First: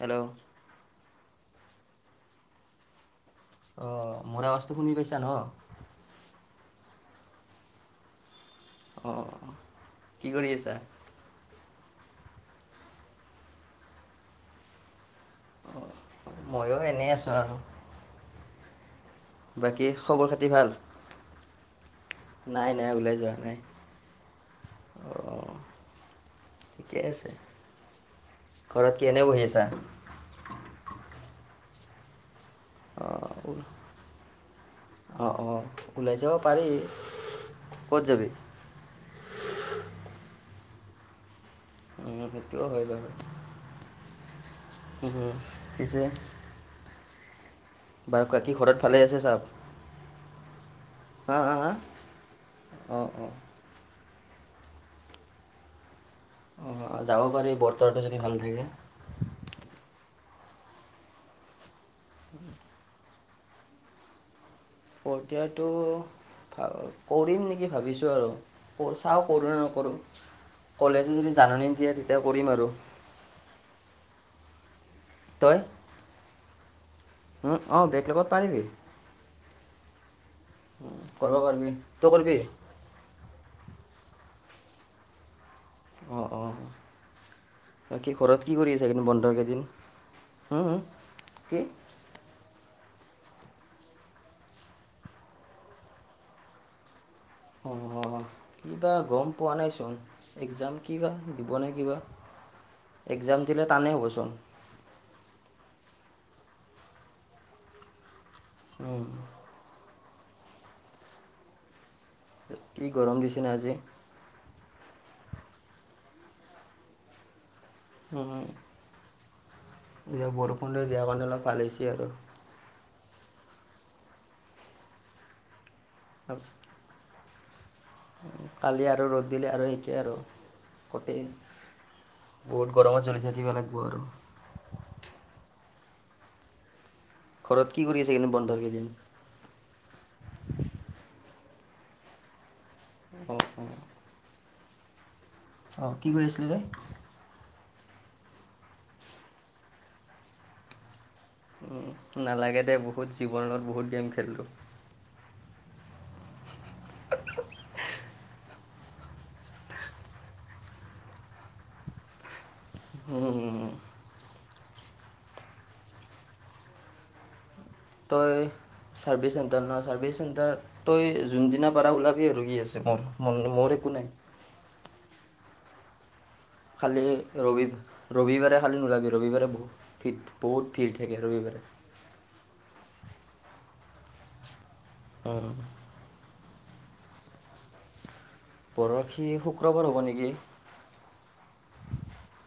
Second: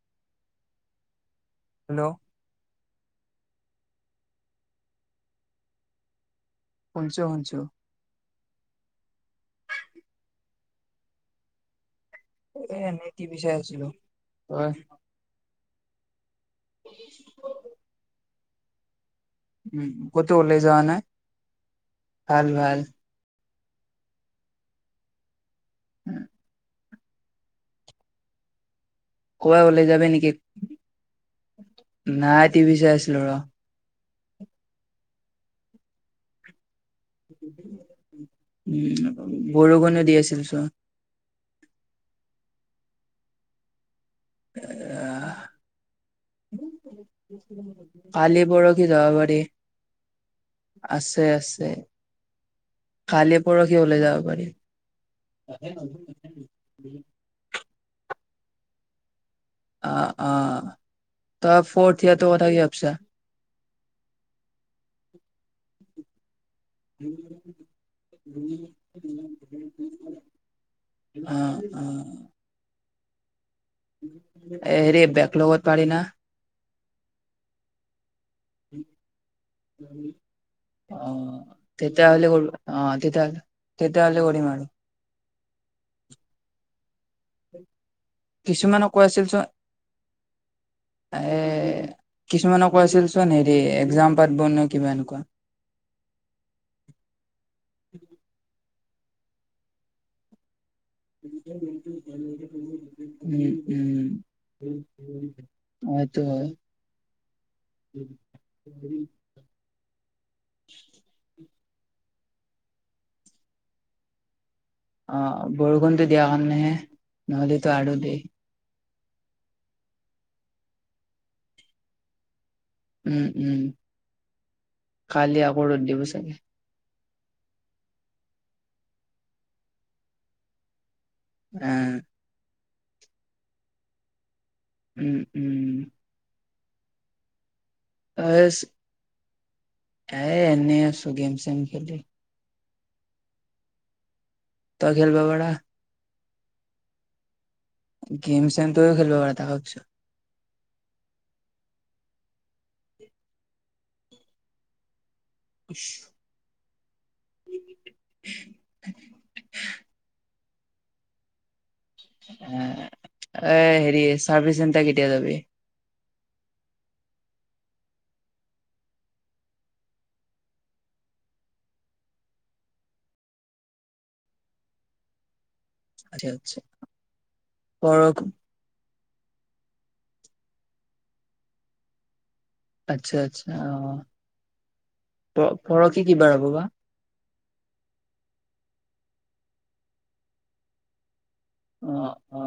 Hello hello অ' মোৰ আৱাজটো শুনি পাইছা ন। শোনিছো শোনিছো। অঁ' কি কৰি আছা? এ এনেই টিভি চাই আছিলো, তই? ময়ো এনেই আছো আৰু। বাকী উম' খবৰ ক'তো খাতি ওলাই ভাল? যোৱা নাই? ভাল নাই ভাল নাই ওলাই যোৱা নাই। অঁ উম' ঠিকে আছে। ঘৰত কি এনেই বহি আছা? দিবা নেকি? নাই টিভি চাই আছিলো ৰ'। অ' অ' ওলাই যাব পাৰি। ক'ত যাবি? উম' বৰষুণে দি আছিল চোৱা। উম' সেইটোও হয় বাৰু উমহু পিছে- বাৰু কালি বাকী ঘৰত পৰখি ভালে যাব আছে পাৰি। চব? আছে হা হা আছে হা? অঁ অঁ। কালিপ- পৰসি ওলাই যাব পাৰি। অঁ' যাব পাৰি বতৰটো যদি ভাল থাকে। অঁ' অঁ' তই ফৰ্থ ইয়াৰটো কথা কি ভাবিছা? ফৰ্থ ইয়াৰ টো কৰিম নেকি ভাবিছোঁ আৰু, চাওঁ কৰোঁ নে নকৰোঁ! কলেজে যদি জাননী দিয়ে, অ তেতিয়া কৰিম আৰু। এ, হেৰি বেক লগত পাৰি না? হু, অ' বেক লগত কৰিব অ', পাৰিবি তেতিয়া তই হ'লে কৰিবি কৰবা অ', তেতিয়া হ'লে, তেতিয়া হ'লে কৰিম আৰু। অ, অ' বাকী ঘৰত কি কৰি আছা কিছুমানক কৈ এইকেইদিন আছিল বন্ধৰ চোন কেইদিন? হুম, হুম, কি? কিছুমানে কৈ আছিল চোন হেৰি, একজাম পাতব নে কিবা এনেকুৱা অ', কি বা, গম পোৱা নাইচোন এক্সাম কি বা, দিব নে কি বা! একজাম বোলে টানে হ'বচোন অ, এইটো হয়। উম কি গৰম দিছে ন আজি! অ' বৰষুণটো দিয়াৰ কাৰণে হে, নহ'লেতো আৰু দেই এতিয়া বৰষুণটো দিয়া কাৰণে অলপ ভাল হৈছে আৰু উম, উম। কালি আকৌ ৰ'দ দিব চাগে কালি আৰু ৰ'দ দিলে আৰু একেই আৰু, গোটেই উম বহুত গৰমত জ্বলি থাকিব লাগিব আৰু! উম, উম ঘৰত কি কৰি আছা এইকেইদিন এচ বন্ধৰ কেইদিন? এ, এনেই আছো গেম চেম খেলি। অ, অ। তই খেলিব পাৰা অ, কি কৰি আছিলি তই? গেম চেম টোও খেলিব পাৰা, তাকে সুধছো। উম, নালাগে দে, বহুত জীৱনত বহুত গেম খেলিলো। [inaudible] [inaudible] এ উম এই হেৰি, চাৰ্ভিচ চেণ্টাৰ কেতিয়া যাবি? তই, চাৰ্ভিচ চেণ্টাৰ নহয়, চাৰ্ভিচ চেণ্টাৰ তই জোনদিনা পাৰা ওলাবি আৰু কি আছে মোৰ, মোৰ একো নাই। [inaudible] খালি ৰবি, পৰ ৰবিবাৰে খালি নোলাবি, ৰবিবাৰে বহুত ভিৰ, বহুত ভিৰ থাকে ৰবিবাৰে। আচ্ছা, আচ্ছা, অ, প পৰসি কিবাৰ হ'ব বা! পৰসি শুক্ৰবাৰ হ'ব নেকি অ অ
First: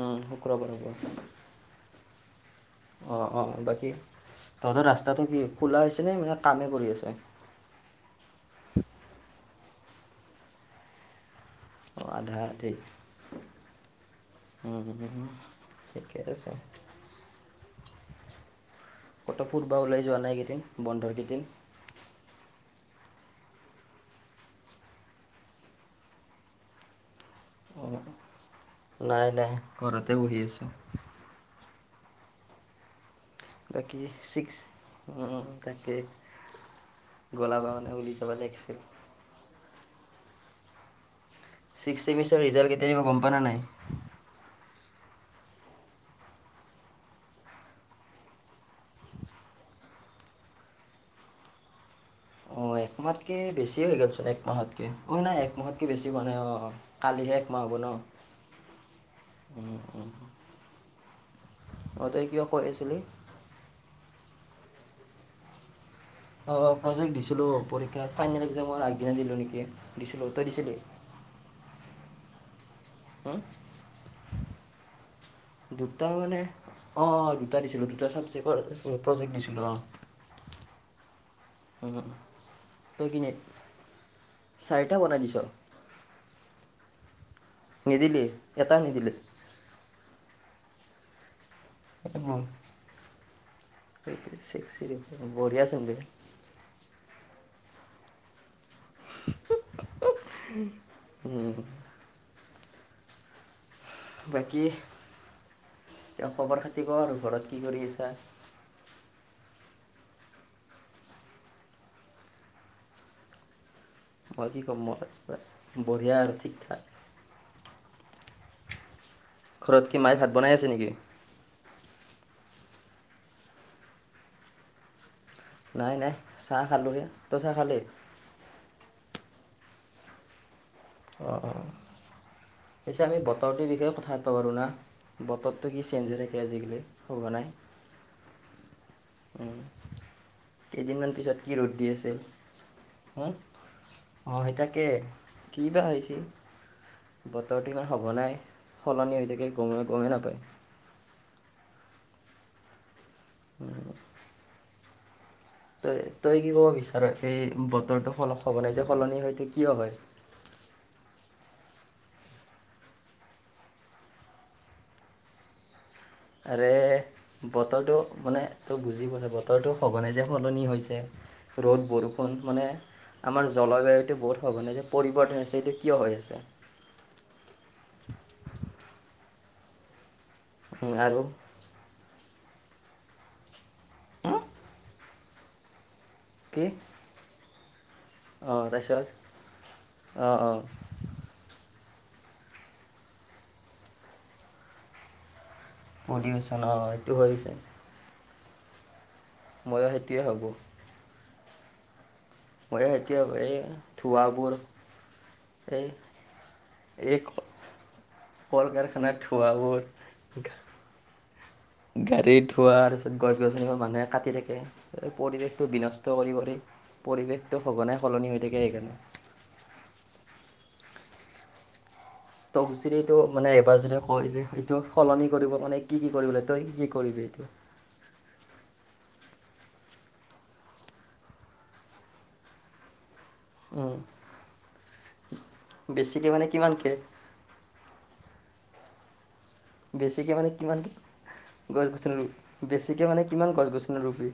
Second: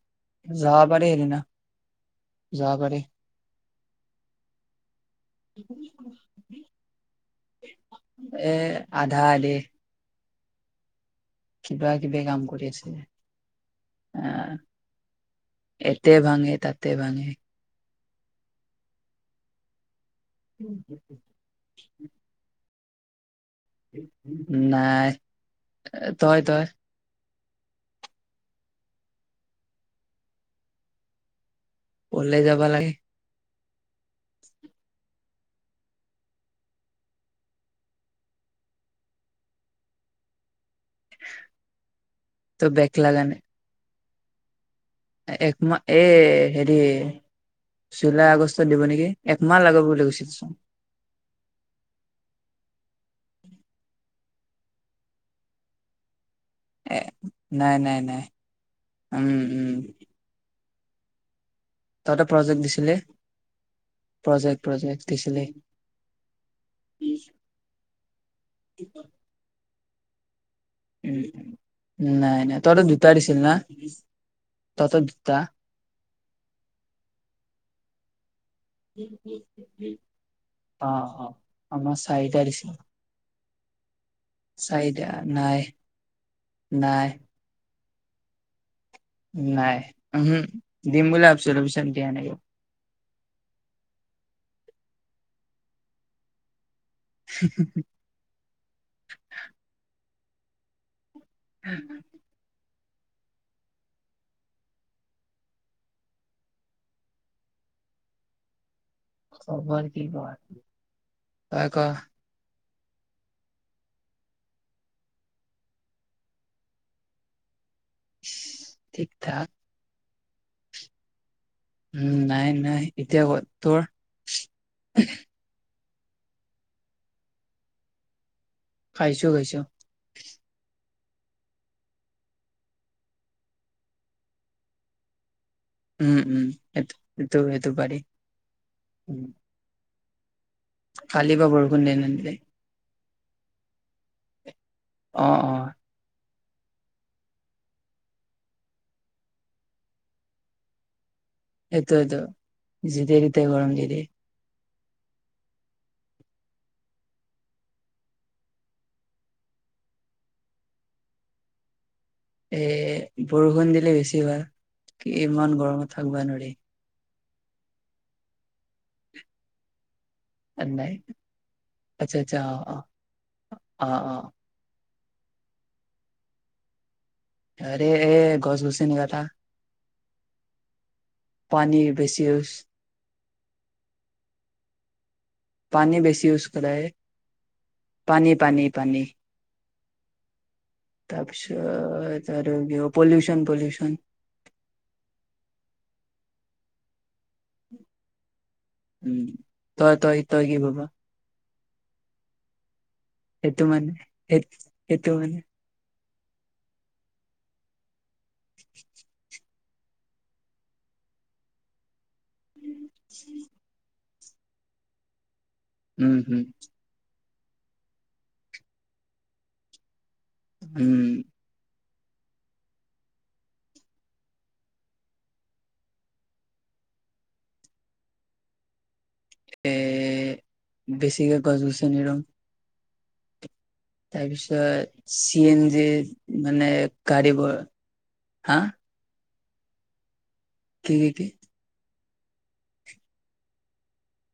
উম, শুক্ৰবাৰ যাব পাৰি হ'ব। সেইদিনা যাব পাৰি। অ', অ', বাকী তহঁতৰ ৰাস্তাটো কি খোলা হৈছেনে, মানে কামেই কৰি আছে? এ, আধা আধি কিবা অঁ কিবি আধা কাম কৰি আধি আছে, অ' এতে ঠিকে আছে ভাঙে, তাতে ভাঙে। [unintelligible] ওলাই যোৱা নাই এইকেইদিন উম হ বন্ধৰ কেইদিন [unintelligible] নাই, তই তই? অ' নাই নাই ঘৰতে বহি আছো। ওলাই যাবা লাগে। বাকী ছিক্স, উম, তাকে। [unintelligible] ছিক্স ছেমিষ্টাৰ তই ৰিজাল্ট কেতিয়া বেক দিব লাগা গম পালা নাই? এক মা, এ হেৰি। জুলাই আগষ্টত দিব নেকি? একমাহ লাগাব বুলি কৈছিলচোন। অ এক মাহতকে বেছি হৈ গ'ল চোন এক মাহতকে, অ নাই এক মাহতকে বেছি হোৱা নাই অ। এ কালি হে একমাহ হব নাই ন? নাই নাই উম' উম'। অঁ তহতে তই কিবা কৈ প্ৰজেক্ট দিছিলে? আছিলি প্ৰজেক্ট প্ৰজেক্ট দিছিলে। অ' অ' প্ৰজেক্ট দিছিলো পৰীক্ষাৰ ফাইনেল এক্জামৰ আগদিনা দিলো নেকি দিছিলো। তই দিছিলি? উম' নাই নাই, তহতো দুটা দিছিল হুম? না? তহতো দুটা। দুটা মানে, অঁ অঁ দুটা দিছিলোঁ দুটা ছাবজেক্টৰ প্ৰজেক্ট দিছিলোঁ অঁ। অ' অ' উম, আমাৰ উম। চাৰিটা দিছিল। [unintelligible] চাৰিটা বনাই দিছ? নাই নিদিল? এটা নিদিলি? [unintelligible] নাই, উহো দিম বুলি ভাবিছিলো। বঢ়িিয়া চ [unintelligible] হু হুু। [unintelligible] [inaudible] বাকী খবৰ-খাতি ক আৰু ঘৰত কি কৰি আছা? খবৰ কি কোৱা, কোৱা-কোৱা? খবৰ কি কম মই বঢ়িয়া আৰু ঠিক-ঠাক। ঠিক-ঠাক। ঘৰত কি মায়ে ভাত বনাই আছে নেকি? উম নাই-নাই এতিয়া ক'ত তোৰ? নাই-নাই চাহ খালোহে, তই চাহ খালি? খাইছো-খাইছো। অ-অ পিছে আমি বতৰটোৰ বিষয়ে কথা পাব পাৰোঁ না'? বতৰটো কি চেঞ্জ উম হৈ থাকে উম আজিকালি সঘনাই। উম। কেইদিনমান পিছত কি ৰ'দ দি আছিল! অ সেই তাকে। অ। কি বা আহিছে, বতৰটো ইমান সঘনাই সলনি হৈ থাকে গমে - গমেই নাপায়। সেইটোয়েটো যেতিয়া-তেতিয়াই গৰম দি দিয়ে। তই-তই কি ক'ব বিচাৰ? সেই বতৰটো সল সঘনাই যে সলনি হয় কিয় হয়? এ বৰষুণ দিলে বেছি ভাল কি ইমান গৰমত। থাকবা নোৱাৰি আৰে বতৰটো মানে তই বুজি বলে বল। বতৰটো সঘনাই যে সলনি নাই হৈছে ৰ'দ আচ্ছা বৰষুণ আচ্ছা অ মানে অ আমাৰ অ অ জলবায়ুটো বহুত। সঘনাই যে পৰিৱৰ্ত হৈ আছে এইটো কিয় হৈ আছে? আৰে গছ-গছনি কটা। উম, আৰু? পানী বেছি ইউচ্। হা? পানী বেছি ইউজ কৰাই। অ', তাৰপিছত অ', অ'। তাৰ পিছত আৰু পলিউচন-পলিউচন। পলিউচন অ', এইটো হৈছে। উ, ময়ো সেইটোৱে তই-তই-তই ভাবোঁ কি ভাব? মইও সেইটোৱে ভাবো সেইটো এইয মানে সেই ধোৱাবোৰ। সেইটো মানে এই-এই কল-কাৰখানাৰ ধোৱাবোৰ। গাড়ীত ধোৱাৰ তাৰ পিছত গছ-গছনি বোৰ মানুহে কাটি থাকে। পৰিৱেশটো বিনষ্ট উম কৰি হম কৰি, পৰিৱেশটো সঘনাই সলনি হৈ থাকে সেইকাৰণে। উম। তোক যিদি এইটো মানে এবাৰ যেনে কয় যে এইটো সলনি কৰিব, মানে কি-কি কৰিবলৈ তই কি কি কৰিবি এইটো? এ বেছিকে গছ-গছনি ৰুম। উম, তাৰপিছত চি এন জি বেছিকৈ মানে কিমানকৈ গাড়ীবোৰ হা? বেছিকৈ মানে কিমান কি কি কি গছ-গছনি ৰু, বেছিকৈ মানে কিমান গছ-গছনি ৰুবি?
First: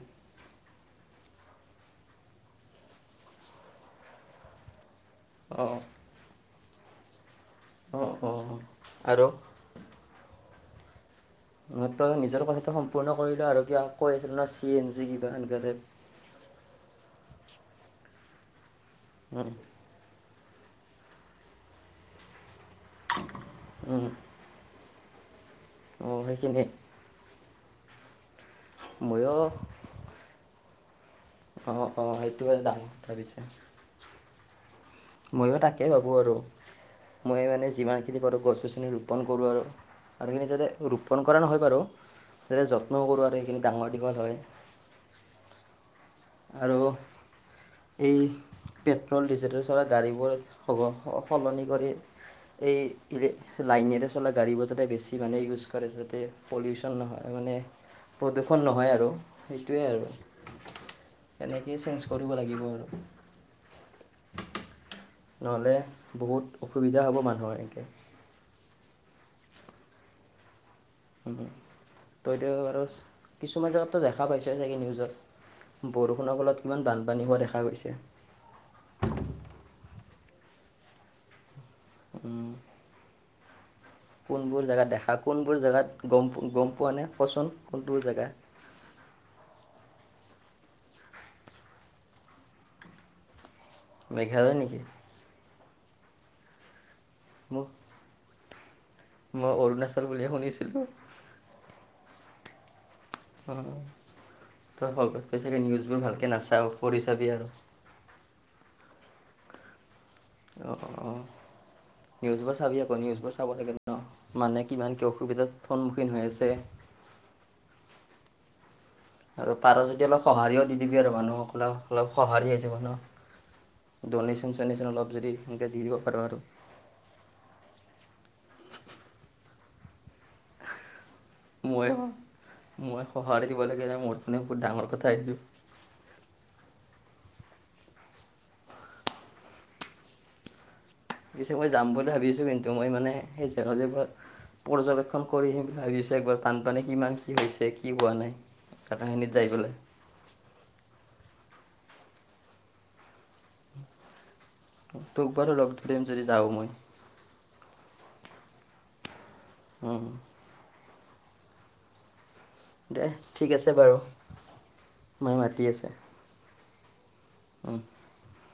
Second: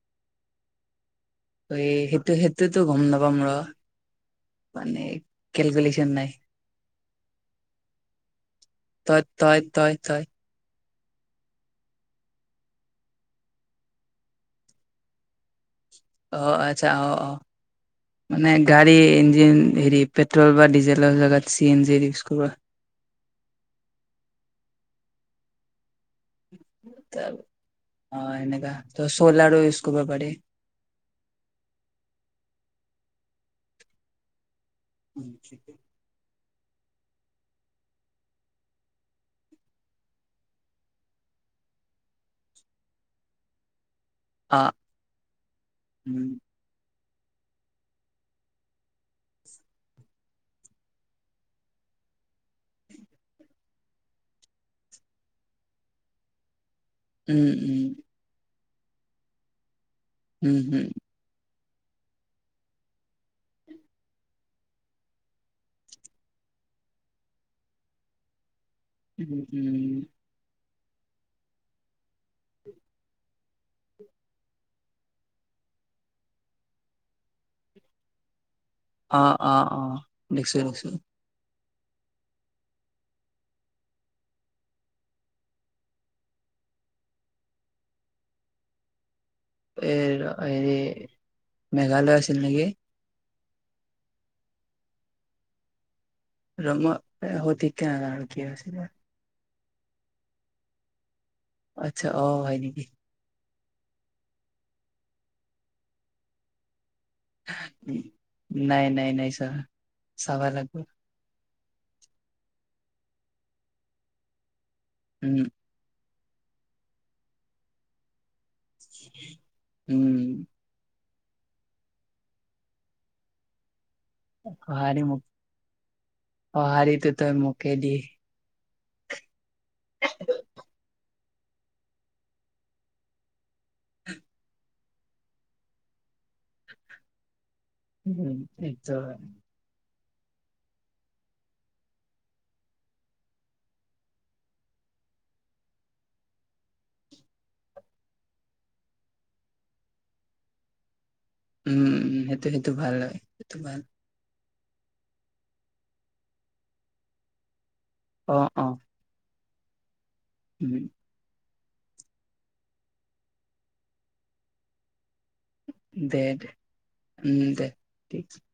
হেইটো-হেইটোতো গ'ম নাপাম ৰ' মানে অঁ কেলকুলেশ্যন নাই। অ', অ'। তই, তাই, তাই, তাই? তই নিজৰ কথাটো সম্পূৰ্ণ কৰিল, আৰু কিবা কৈ আছিল ন' চি এন চি কিবা এনেকোৱা টাইপ। অ', আচ্ছা অ', অ', মানে গাড়ী ইঞ্জিন হেৰি পেট্ৰল বা ডিজেলৰ জেগাত চি এন জিৰ ইউজ কৰবা। উম। অ', সেইখিনিয়ে! অ', এনেকা ত' ময়ো চলাৰো ইউচ কৰিব পাৰি। অ', অ', সেইটো বাৰু ডাঙৰ কথা কৈছা। ময়ো তাকে ভাবোঁ আৰু মই মানে যিমানখিনি পাৰোঁ গছ-গছনি ৰোপণ কৰোঁ আৰু। আৰুখিনি যাতে ৰোপণ কৰা নহয় বাৰু যাতে, যত্নও কৰোঁ আৰু সেইখিনি ডাঙৰ দীঘল হয়। অ', উম। আৰু এই পেট্ৰল-ডিজেলৰ গাড়ীবোৰ সলনি কৰি। এই ইলে লাইনেৰে চলা গাড়ীবোৰ যাতে বেছি মানে ইউজ কৰে যাতে পলিউচন নহয় উম মানে উম প্ৰদূষণ নহয় আৰু সেইটোৱেই আৰু। হম, হুম। তেনেকেই চেঞ্জ কৰিব লাগিব আৰু। নহ'লে বহুত অসুবিধা হ'ব মানুহৰ এনেকৈ। উম, উম। উম, তইতো আৰু কিছুমান জেগাতটো দেখা পাইছ চাগে নিউজত? বৰষুণৰ ফলত কিমান বানপানী হোৱা দেখা গৈছে। অ', অ', অ', দেখছো দেখছো। উম। কোনবোৰ জেগাত দেখা, কোনবোৰ জেগাত গ'ম গ'ম পোৱা নাই কচোন কোনতোৰ জেগা? এ ৰ হেৰি মেঘালয় আছিল নিকি? মেঘালয় নিকি? ৰ ম এ মোক সঠিককে নেজানো কি‌ হৈছিলে? মই অৰুণাচল বুলিহে শুনিছিলো। আচ্ছা অ, হয় নেকি? অ তই [unintelligible] চাগে নিউজবোৰ ভালকে নাচাও, পঢ়ি চাবি আৰু। নাই নাই নাই ছাৰ, চাবা লাগব। অ, নিউজবোৰ চাবি আকৌ নিউজবোৰ চাব লাগে ন মানে কিমান কি উম অসুবিধাত সন্মুখীন হৈ আছে আৰু পাৰ যদি অলপ উম সঁহাৰিও দি দিবি আৰু মানুহসকলক অলপ সঁহাৰি হৈ যাব ন? ডনেশন - চনেশন অলপ যদি এনেকে দি দিব পাৰ আৰু। সহাৰিটো তই মোকে দি [inaudible] মই স, মই সঁহাৰি দিব লাগে যে মোৰ পোনে বহুত ডাঙৰ কথা এইটো। উহোম নিশ্চয় হয়। পিছে মই যাম বুলি ভাবিছো কিন্তু মই মানে সেই জেগা জেগা পৰ্যবেক্ষণ কৰি আহিম বুলি ভাবিছো একবাৰ বানপানী কিমান কি হৈছে কি হোৱা নাই? কাথাখিনিত যাই পেলাই। উম উ সেইটো সেইটো ভাল হয় সেইটো ভাল। তোক বাৰু লগ ধৰিম যদি যাও মই। অ অ। উম। উম। দে ঠিক আছে বাৰু, মাই মাতি আছ দে দে, উম দে ঠিক [unintelligible]